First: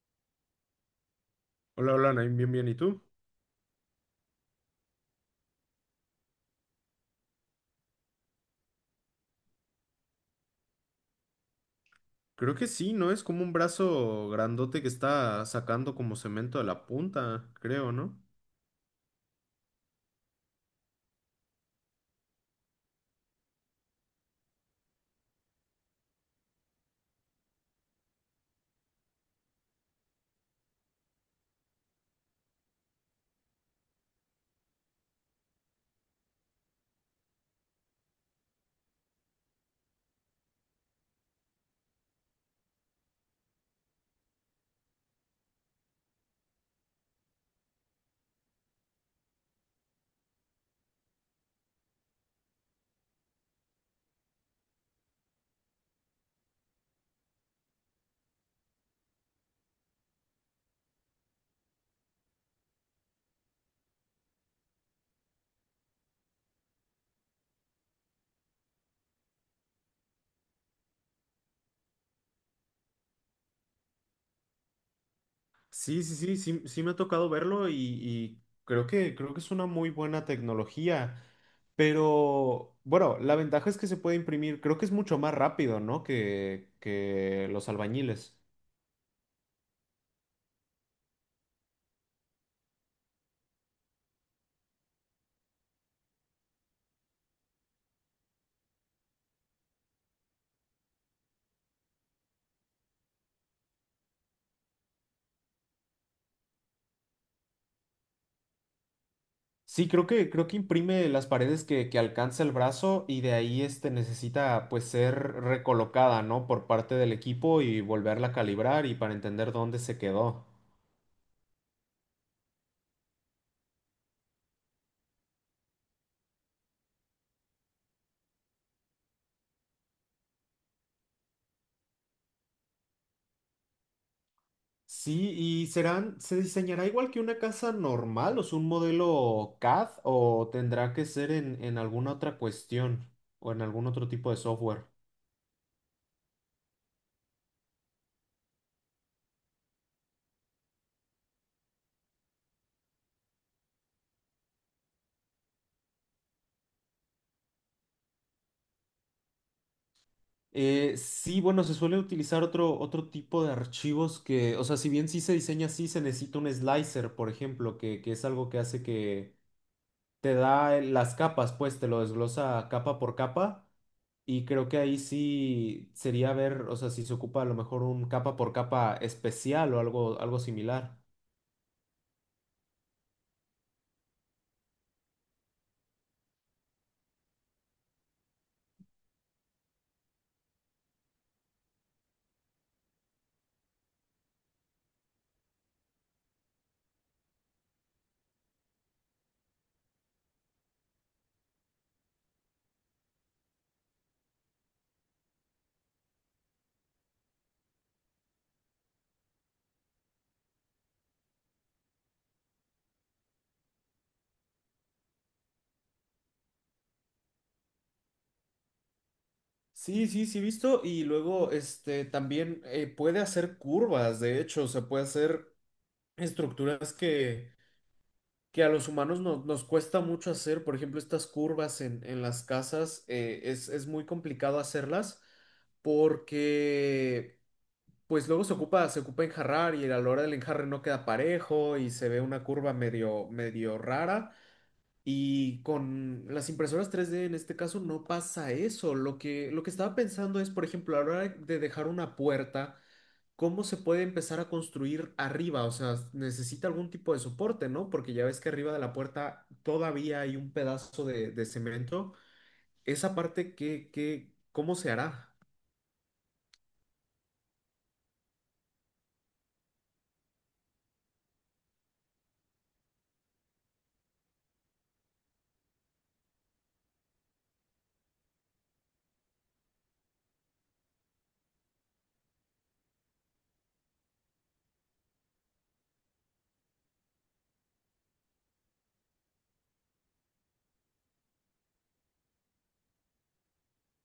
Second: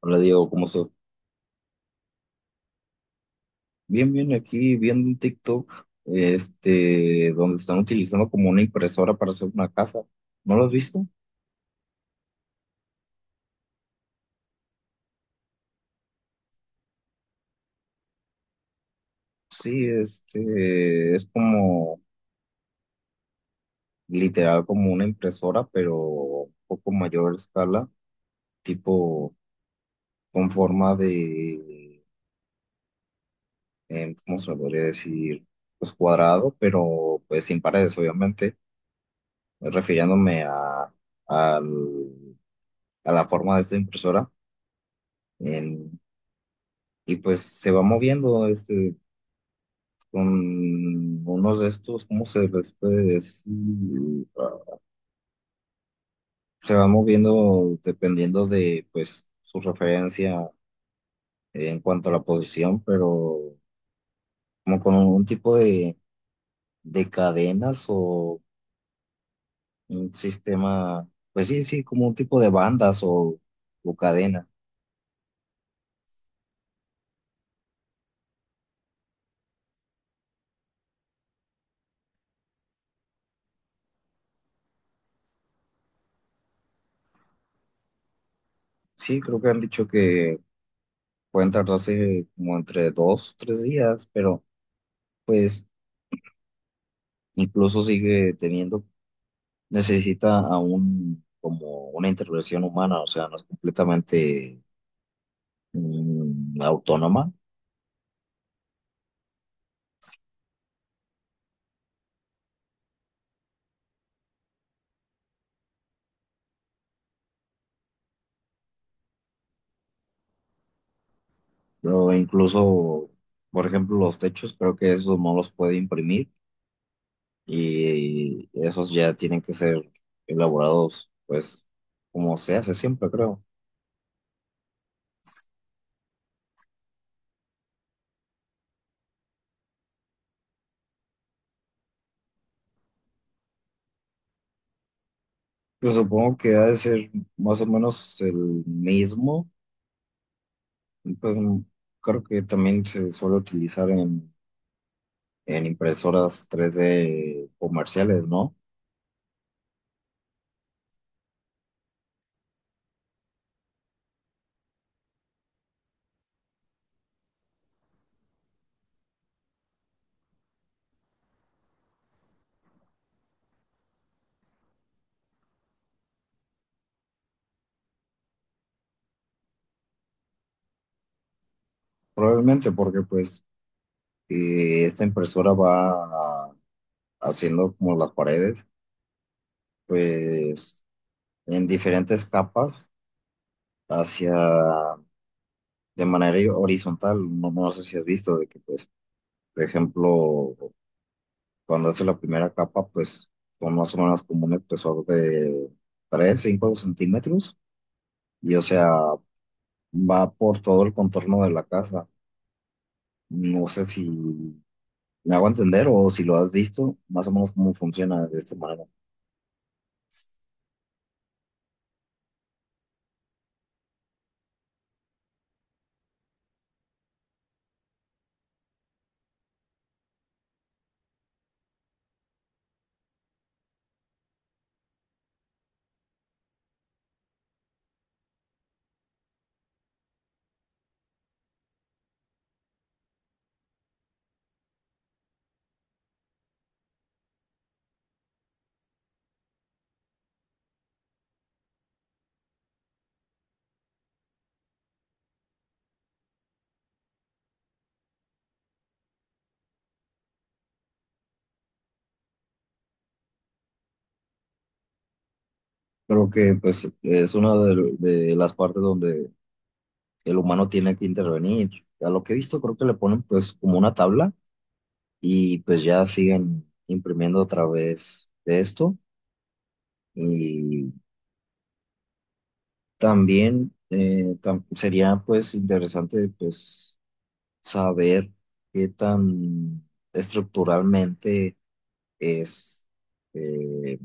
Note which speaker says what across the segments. Speaker 1: Hola Diego, ¿cómo estás?
Speaker 2: Hola, hola, Naim, bien, bien, ¿y tú?
Speaker 1: Bien, bien, aquí viendo un TikTok, este, donde están utilizando como una impresora para hacer una casa. ¿No lo has visto?
Speaker 2: Creo que sí, ¿no? Es como un brazo grandote que está sacando como cemento de la punta, creo, ¿no?
Speaker 1: Sí, este, es como literal como una impresora, pero un poco mayor escala, tipo con forma de, ¿cómo se lo podría decir? Pues cuadrado, pero pues sin paredes, obviamente, refiriéndome a, al- a la forma de esta impresora. Y pues se va moviendo este con unos de estos, ¿cómo se les puede decir? Ah, Se va moviendo dependiendo de pues su referencia en cuanto a la posición, pero como con un tipo de cadenas o un sistema, pues sí, sí, como un tipo de bandas o cadena.
Speaker 2: Sí, sí, sí, sí, sí me ha tocado verlo y creo que es una muy buena tecnología, pero bueno, la ventaja es que se puede imprimir, creo que es mucho más rápido, ¿no? Que los albañiles.
Speaker 1: Sí, creo que han dicho que pueden tardarse como entre dos o tres días, pero pues incluso sigue teniendo necesita aún como una intervención humana, o sea, no es completamente autónoma,
Speaker 2: Sí, creo que imprime las paredes que alcanza el brazo y de ahí necesita pues ser recolocada, ¿no? Por parte del equipo y volverla a calibrar y para entender dónde se quedó.
Speaker 1: o incluso, por ejemplo, los techos, creo que esos no los puede imprimir y esos ya tienen que ser elaborados, pues, como se hace siempre, creo.
Speaker 2: Sí, y serán, ¿se diseñará igual que una casa normal, o sea, un modelo CAD, o tendrá que ser en, alguna otra cuestión o en algún otro tipo de software?
Speaker 1: Pues supongo que ha de ser más o menos el mismo, pues creo que también se suele utilizar en impresoras tres d comerciales, ¿no?
Speaker 2: Sí, bueno, se suele utilizar otro tipo de archivos que, o sea, si bien sí se diseña así, se necesita un slicer, por ejemplo, que es algo que hace que te da las capas, pues te lo desglosa capa por capa. Y creo que ahí sí sería ver, o sea, si se ocupa a lo mejor un capa por capa especial o algo similar.
Speaker 1: Probablemente porque pues esta impresora va a- haciendo como las paredes, pues en diferentes capas hacia de manera horizontal. No, no sé si has visto de que pues, por ejemplo, cuando hace la primera capa, pues son más o menos como un espesor de 3, 5 centímetros y o sea, va por todo el contorno de la casa. No sé si me hago entender o si lo has visto, más o menos cómo funciona de esta manera.
Speaker 2: Sí, sí, sí, visto. Y luego, también puede hacer curvas, de hecho, o sea, puede hacer estructuras que a los humanos nos cuesta mucho hacer, por ejemplo, estas curvas en, las casas, es muy complicado hacerlas porque pues luego se ocupa enjarrar y a la hora del enjarre no queda parejo y se ve una curva medio, medio rara. Y con las impresoras 3D en este caso no pasa eso. Lo que estaba pensando es, por ejemplo, a la hora de dejar una puerta. ¿Cómo se puede empezar a construir arriba? O sea, necesita algún tipo de soporte, ¿no? Porque ya ves que arriba de la puerta todavía hay un pedazo de cemento. Esa parte, ¿ cómo se hará?
Speaker 1: Creo que pues es una de las partes donde el humano tiene que intervenir. A lo que he visto, creo que le ponen pues como una tabla y pues ya siguen imprimiendo a través de esto. Y también sería pues interesante pues saber qué tan estructuralmente es eh,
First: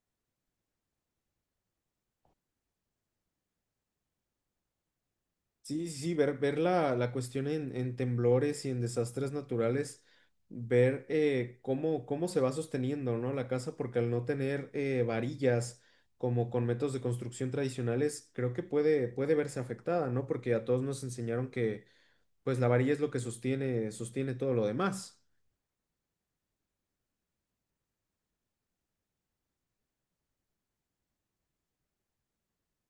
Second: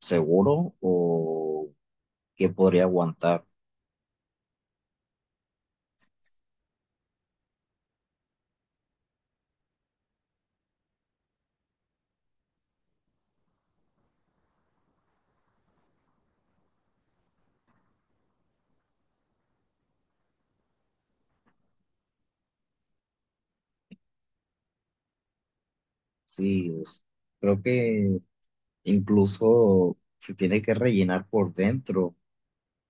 Speaker 1: seguro o qué podría aguantar.
Speaker 2: Sí, sí, sí, ver la, cuestión en temblores y en desastres naturales, ver cómo se va sosteniendo, ¿no? La casa, porque al no tener varillas como con métodos de construcción tradicionales, creo que puede verse afectada, ¿no? Porque a todos nos enseñaron que pues la varilla es lo que sostiene todo lo demás.
Speaker 1: Sí, es- creo que incluso se tiene que rellenar por dentro,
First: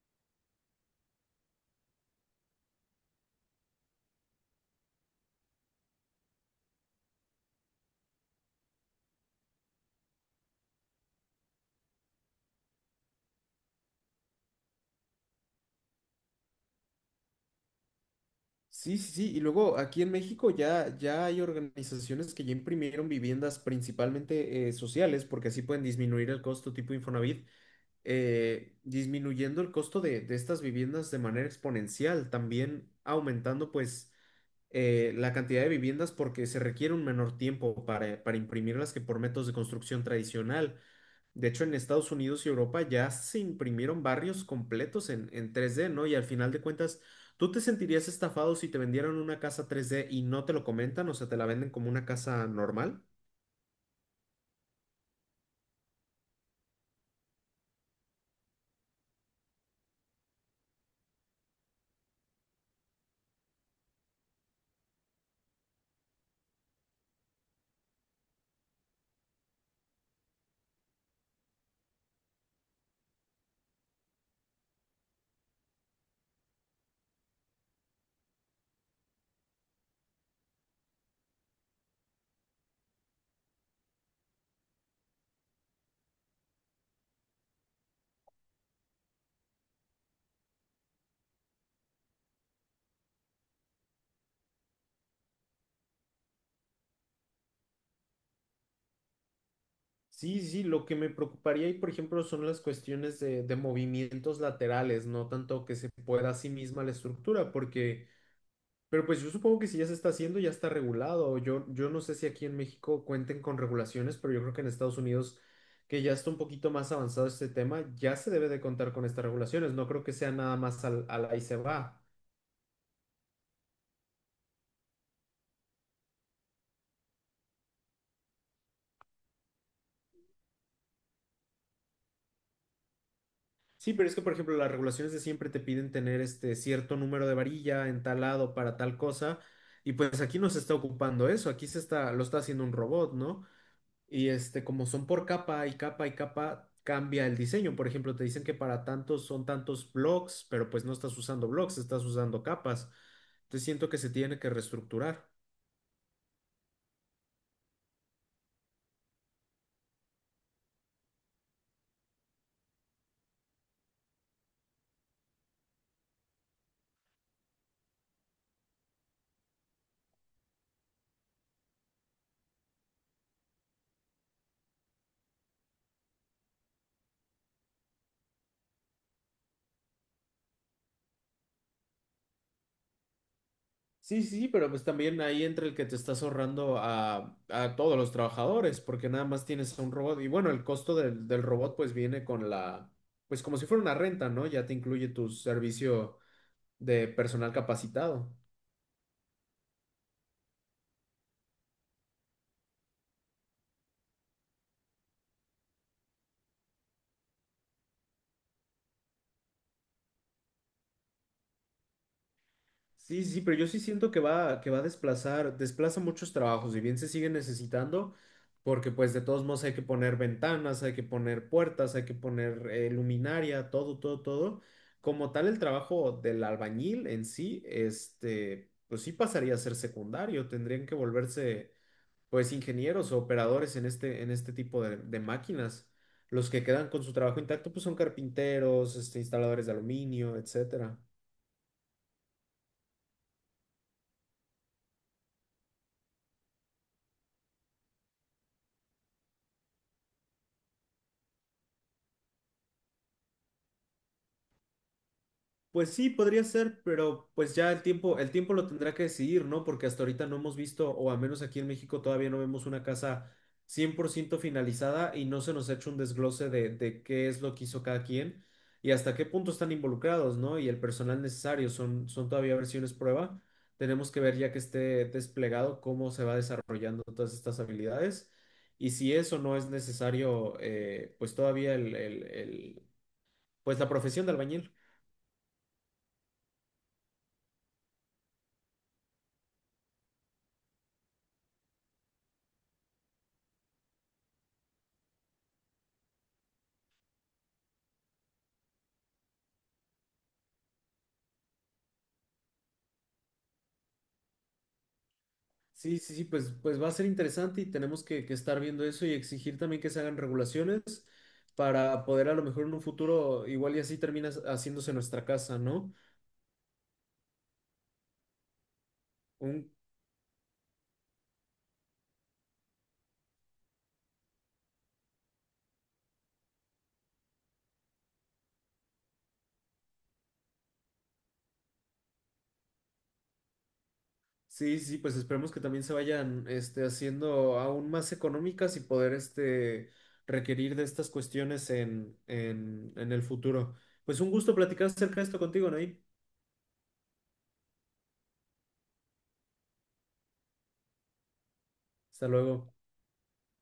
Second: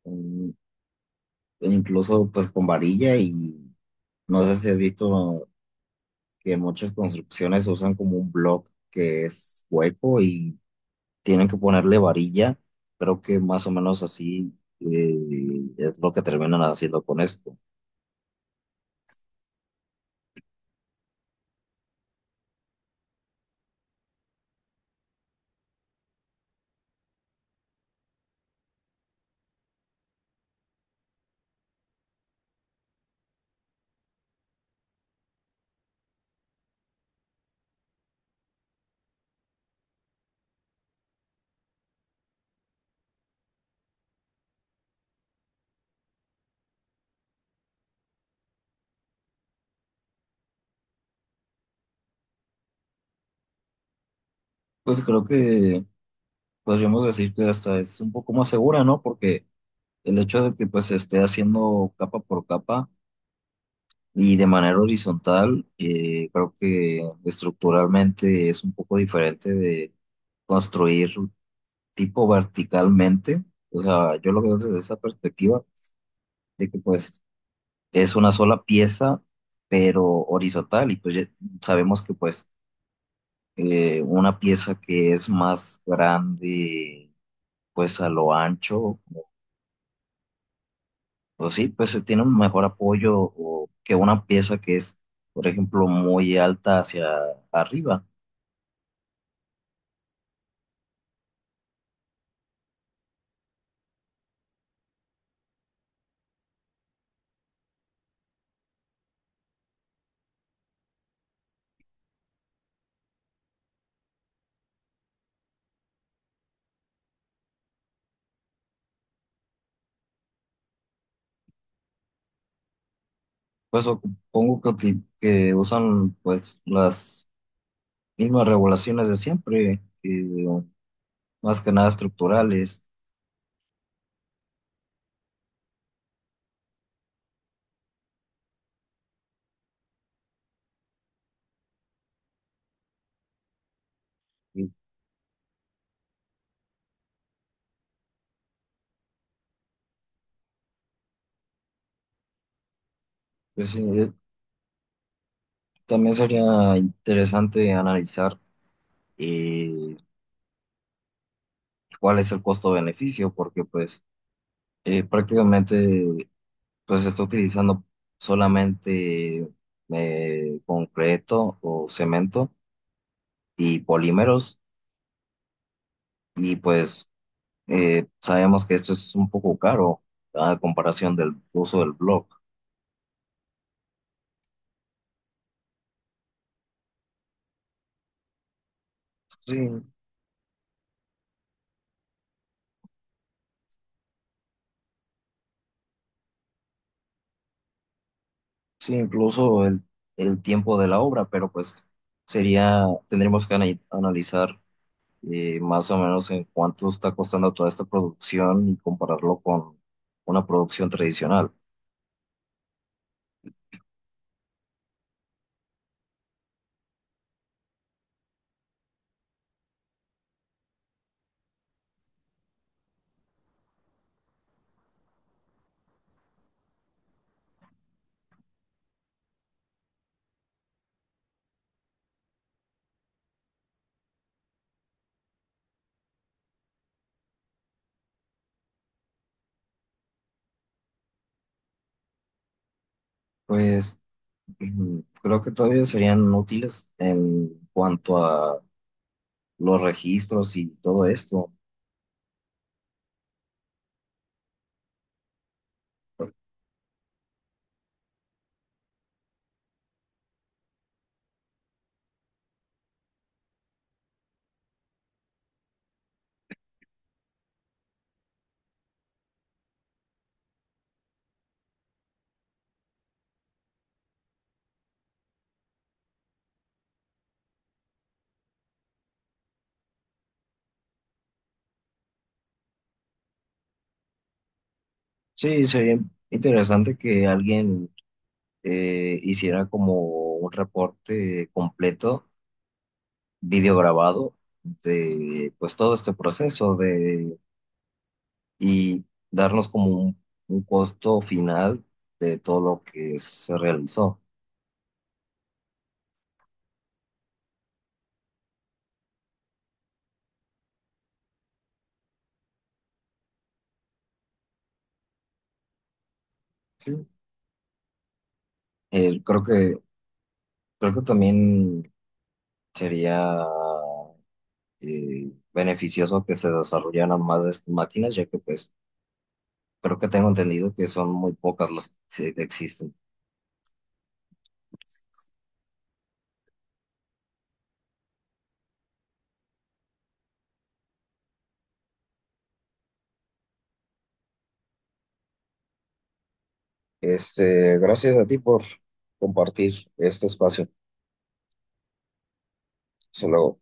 Speaker 1: mm, incluso pues con varilla y no sé si has visto que muchas construcciones usan como un block que es hueco y tienen que ponerle varilla, creo que más o menos así eh, es lo que terminan haciendo con esto.
Speaker 2: Sí, sí, sí. Y luego aquí en México ya hay organizaciones que ya imprimieron viviendas principalmente sociales, porque así pueden disminuir el costo tipo Infonavit, disminuyendo el costo de estas viviendas de manera exponencial, también aumentando pues la cantidad de viviendas porque se requiere un menor tiempo para, imprimirlas que por métodos de construcción tradicional. De hecho, en Estados Unidos y Europa ya se imprimieron barrios completos en 3D, ¿no? Y al final de cuentas, ¿tú te sentirías estafado si te vendieran una casa 3D y no te lo comentan? O sea, te la venden como una casa normal.
Speaker 1: Pues creo que podríamos decir que hasta es un poco más segura, ¿no? Porque el hecho de que pues se esté haciendo capa por capa y de manera horizontal, creo que estructuralmente es un poco diferente de construir tipo verticalmente. O sea, yo lo veo desde esa perspectiva de que pues es una sola pieza, pero horizontal. Y pues ya sabemos que pues una pieza que es más grande pues a lo ancho, pues sí, pues se tiene un mejor apoyo o que una pieza que es, por ejemplo, muy alta hacia arriba.
Speaker 2: Sí, sí, lo que me preocuparía ahí, por ejemplo, son las cuestiones de movimientos laterales, no tanto que se pueda a sí misma la estructura, porque pero pues yo supongo que si ya se está haciendo, ya está regulado. Yo no sé si aquí en México cuenten con regulaciones, pero yo creo que en Estados Unidos, que ya está un poquito más avanzado este tema, ya se debe de contar con estas regulaciones. No creo que sea nada más al, ahí se va.
Speaker 1: Pues supongo que, que usan pues las mismas regulaciones de siempre, más que nada estructurales.
Speaker 2: Sí, pero es que, por ejemplo, las regulaciones de siempre te piden tener este cierto número de varilla en tal lado para tal cosa. Y pues aquí no se está ocupando eso. Aquí lo está haciendo un robot, ¿no? Y
Speaker 1: Y,
Speaker 2: como son por capa y capa y capa, cambia el diseño. Por ejemplo, te dicen que para tantos son tantos blocks, pero pues no estás usando blocks, estás usando capas. Entonces
Speaker 1: pues, sí,
Speaker 2: siento que se tiene que reestructurar.
Speaker 1: también sería interesante analizar eh, cuál es el costo-beneficio, porque pues prácticamente pues se está utilizando solamente concreto o cemento y polímeros y pues sabemos que esto es un poco caro a comparación del uso del blog.
Speaker 2: Sí, sí, pero pues también ahí entra el que te estás ahorrando a todos los trabajadores, porque nada más
Speaker 1: Sí,
Speaker 2: tienes a un robot. Y bueno, el costo del robot pues viene con pues como si fuera una renta, ¿no? Ya te incluye tu servicio de personal capacitado.
Speaker 1: sí, incluso el tiempo de la obra, pero pues sería, tendríamos que analizar más o menos en cuánto está costando toda esta producción y compararlo con una producción tradicional.
Speaker 2: Sí, sí, sí, pero yo sí siento que va a desplazar, desplaza muchos trabajos, y bien se sigue necesitando, porque pues de todos modos hay que poner ventanas, hay que poner puertas, hay que poner luminaria, todo, todo, todo. Como tal, el trabajo del albañil en sí, pues sí pasaría a ser secundario, tendrían que volverse pues ingenieros o operadores en este tipo de máquinas. Los que quedan con su trabajo intacto, pues son carpinteros, instaladores de aluminio, etcétera.
Speaker 1: Pues creo que todavía serían útiles en cuanto a los registros y todo esto.
Speaker 2: Pues sí, podría ser, pero pues ya el tiempo lo tendrá que decidir, ¿no? Porque hasta ahorita no hemos visto, o al menos aquí en México todavía no vemos una casa 100% finalizada y no se nos ha hecho un desglose de qué es lo que hizo cada quien y hasta qué punto están involucrados, ¿no? Y el personal necesario, son todavía versiones prueba. Tenemos que ver ya que esté desplegado cómo se va desarrollando todas estas habilidades y si eso no es necesario, pues todavía pues la profesión de albañil.
Speaker 1: Sí, sería interesante que alguien hiciera como un reporte completo, video grabado de pues todo este proceso de y darnos como un costo final de todo lo que se realizó.
Speaker 2: Sí, sí, sí, pues va a ser interesante y tenemos que estar viendo eso y exigir también que se hagan regulaciones para poder a lo mejor en un futuro, igual y así termina haciéndose nuestra casa, ¿no?
Speaker 1: Sí. Eh, creo
Speaker 2: Un,
Speaker 1: que creo que también sería beneficioso que se desarrollaran más de estas máquinas, ya que pues creo que tengo entendido que son muy pocas las que existen.
Speaker 2: sí, sí, pues esperemos que también se vayan haciendo aún más económicas y poder requerir de estas cuestiones en, el futuro. Pues un gusto platicar acerca de esto contigo, Nair.
Speaker 1: Este, gracias a ti por compartir este espacio.
Speaker 2: Hasta luego.
Speaker 1: Hasta luego.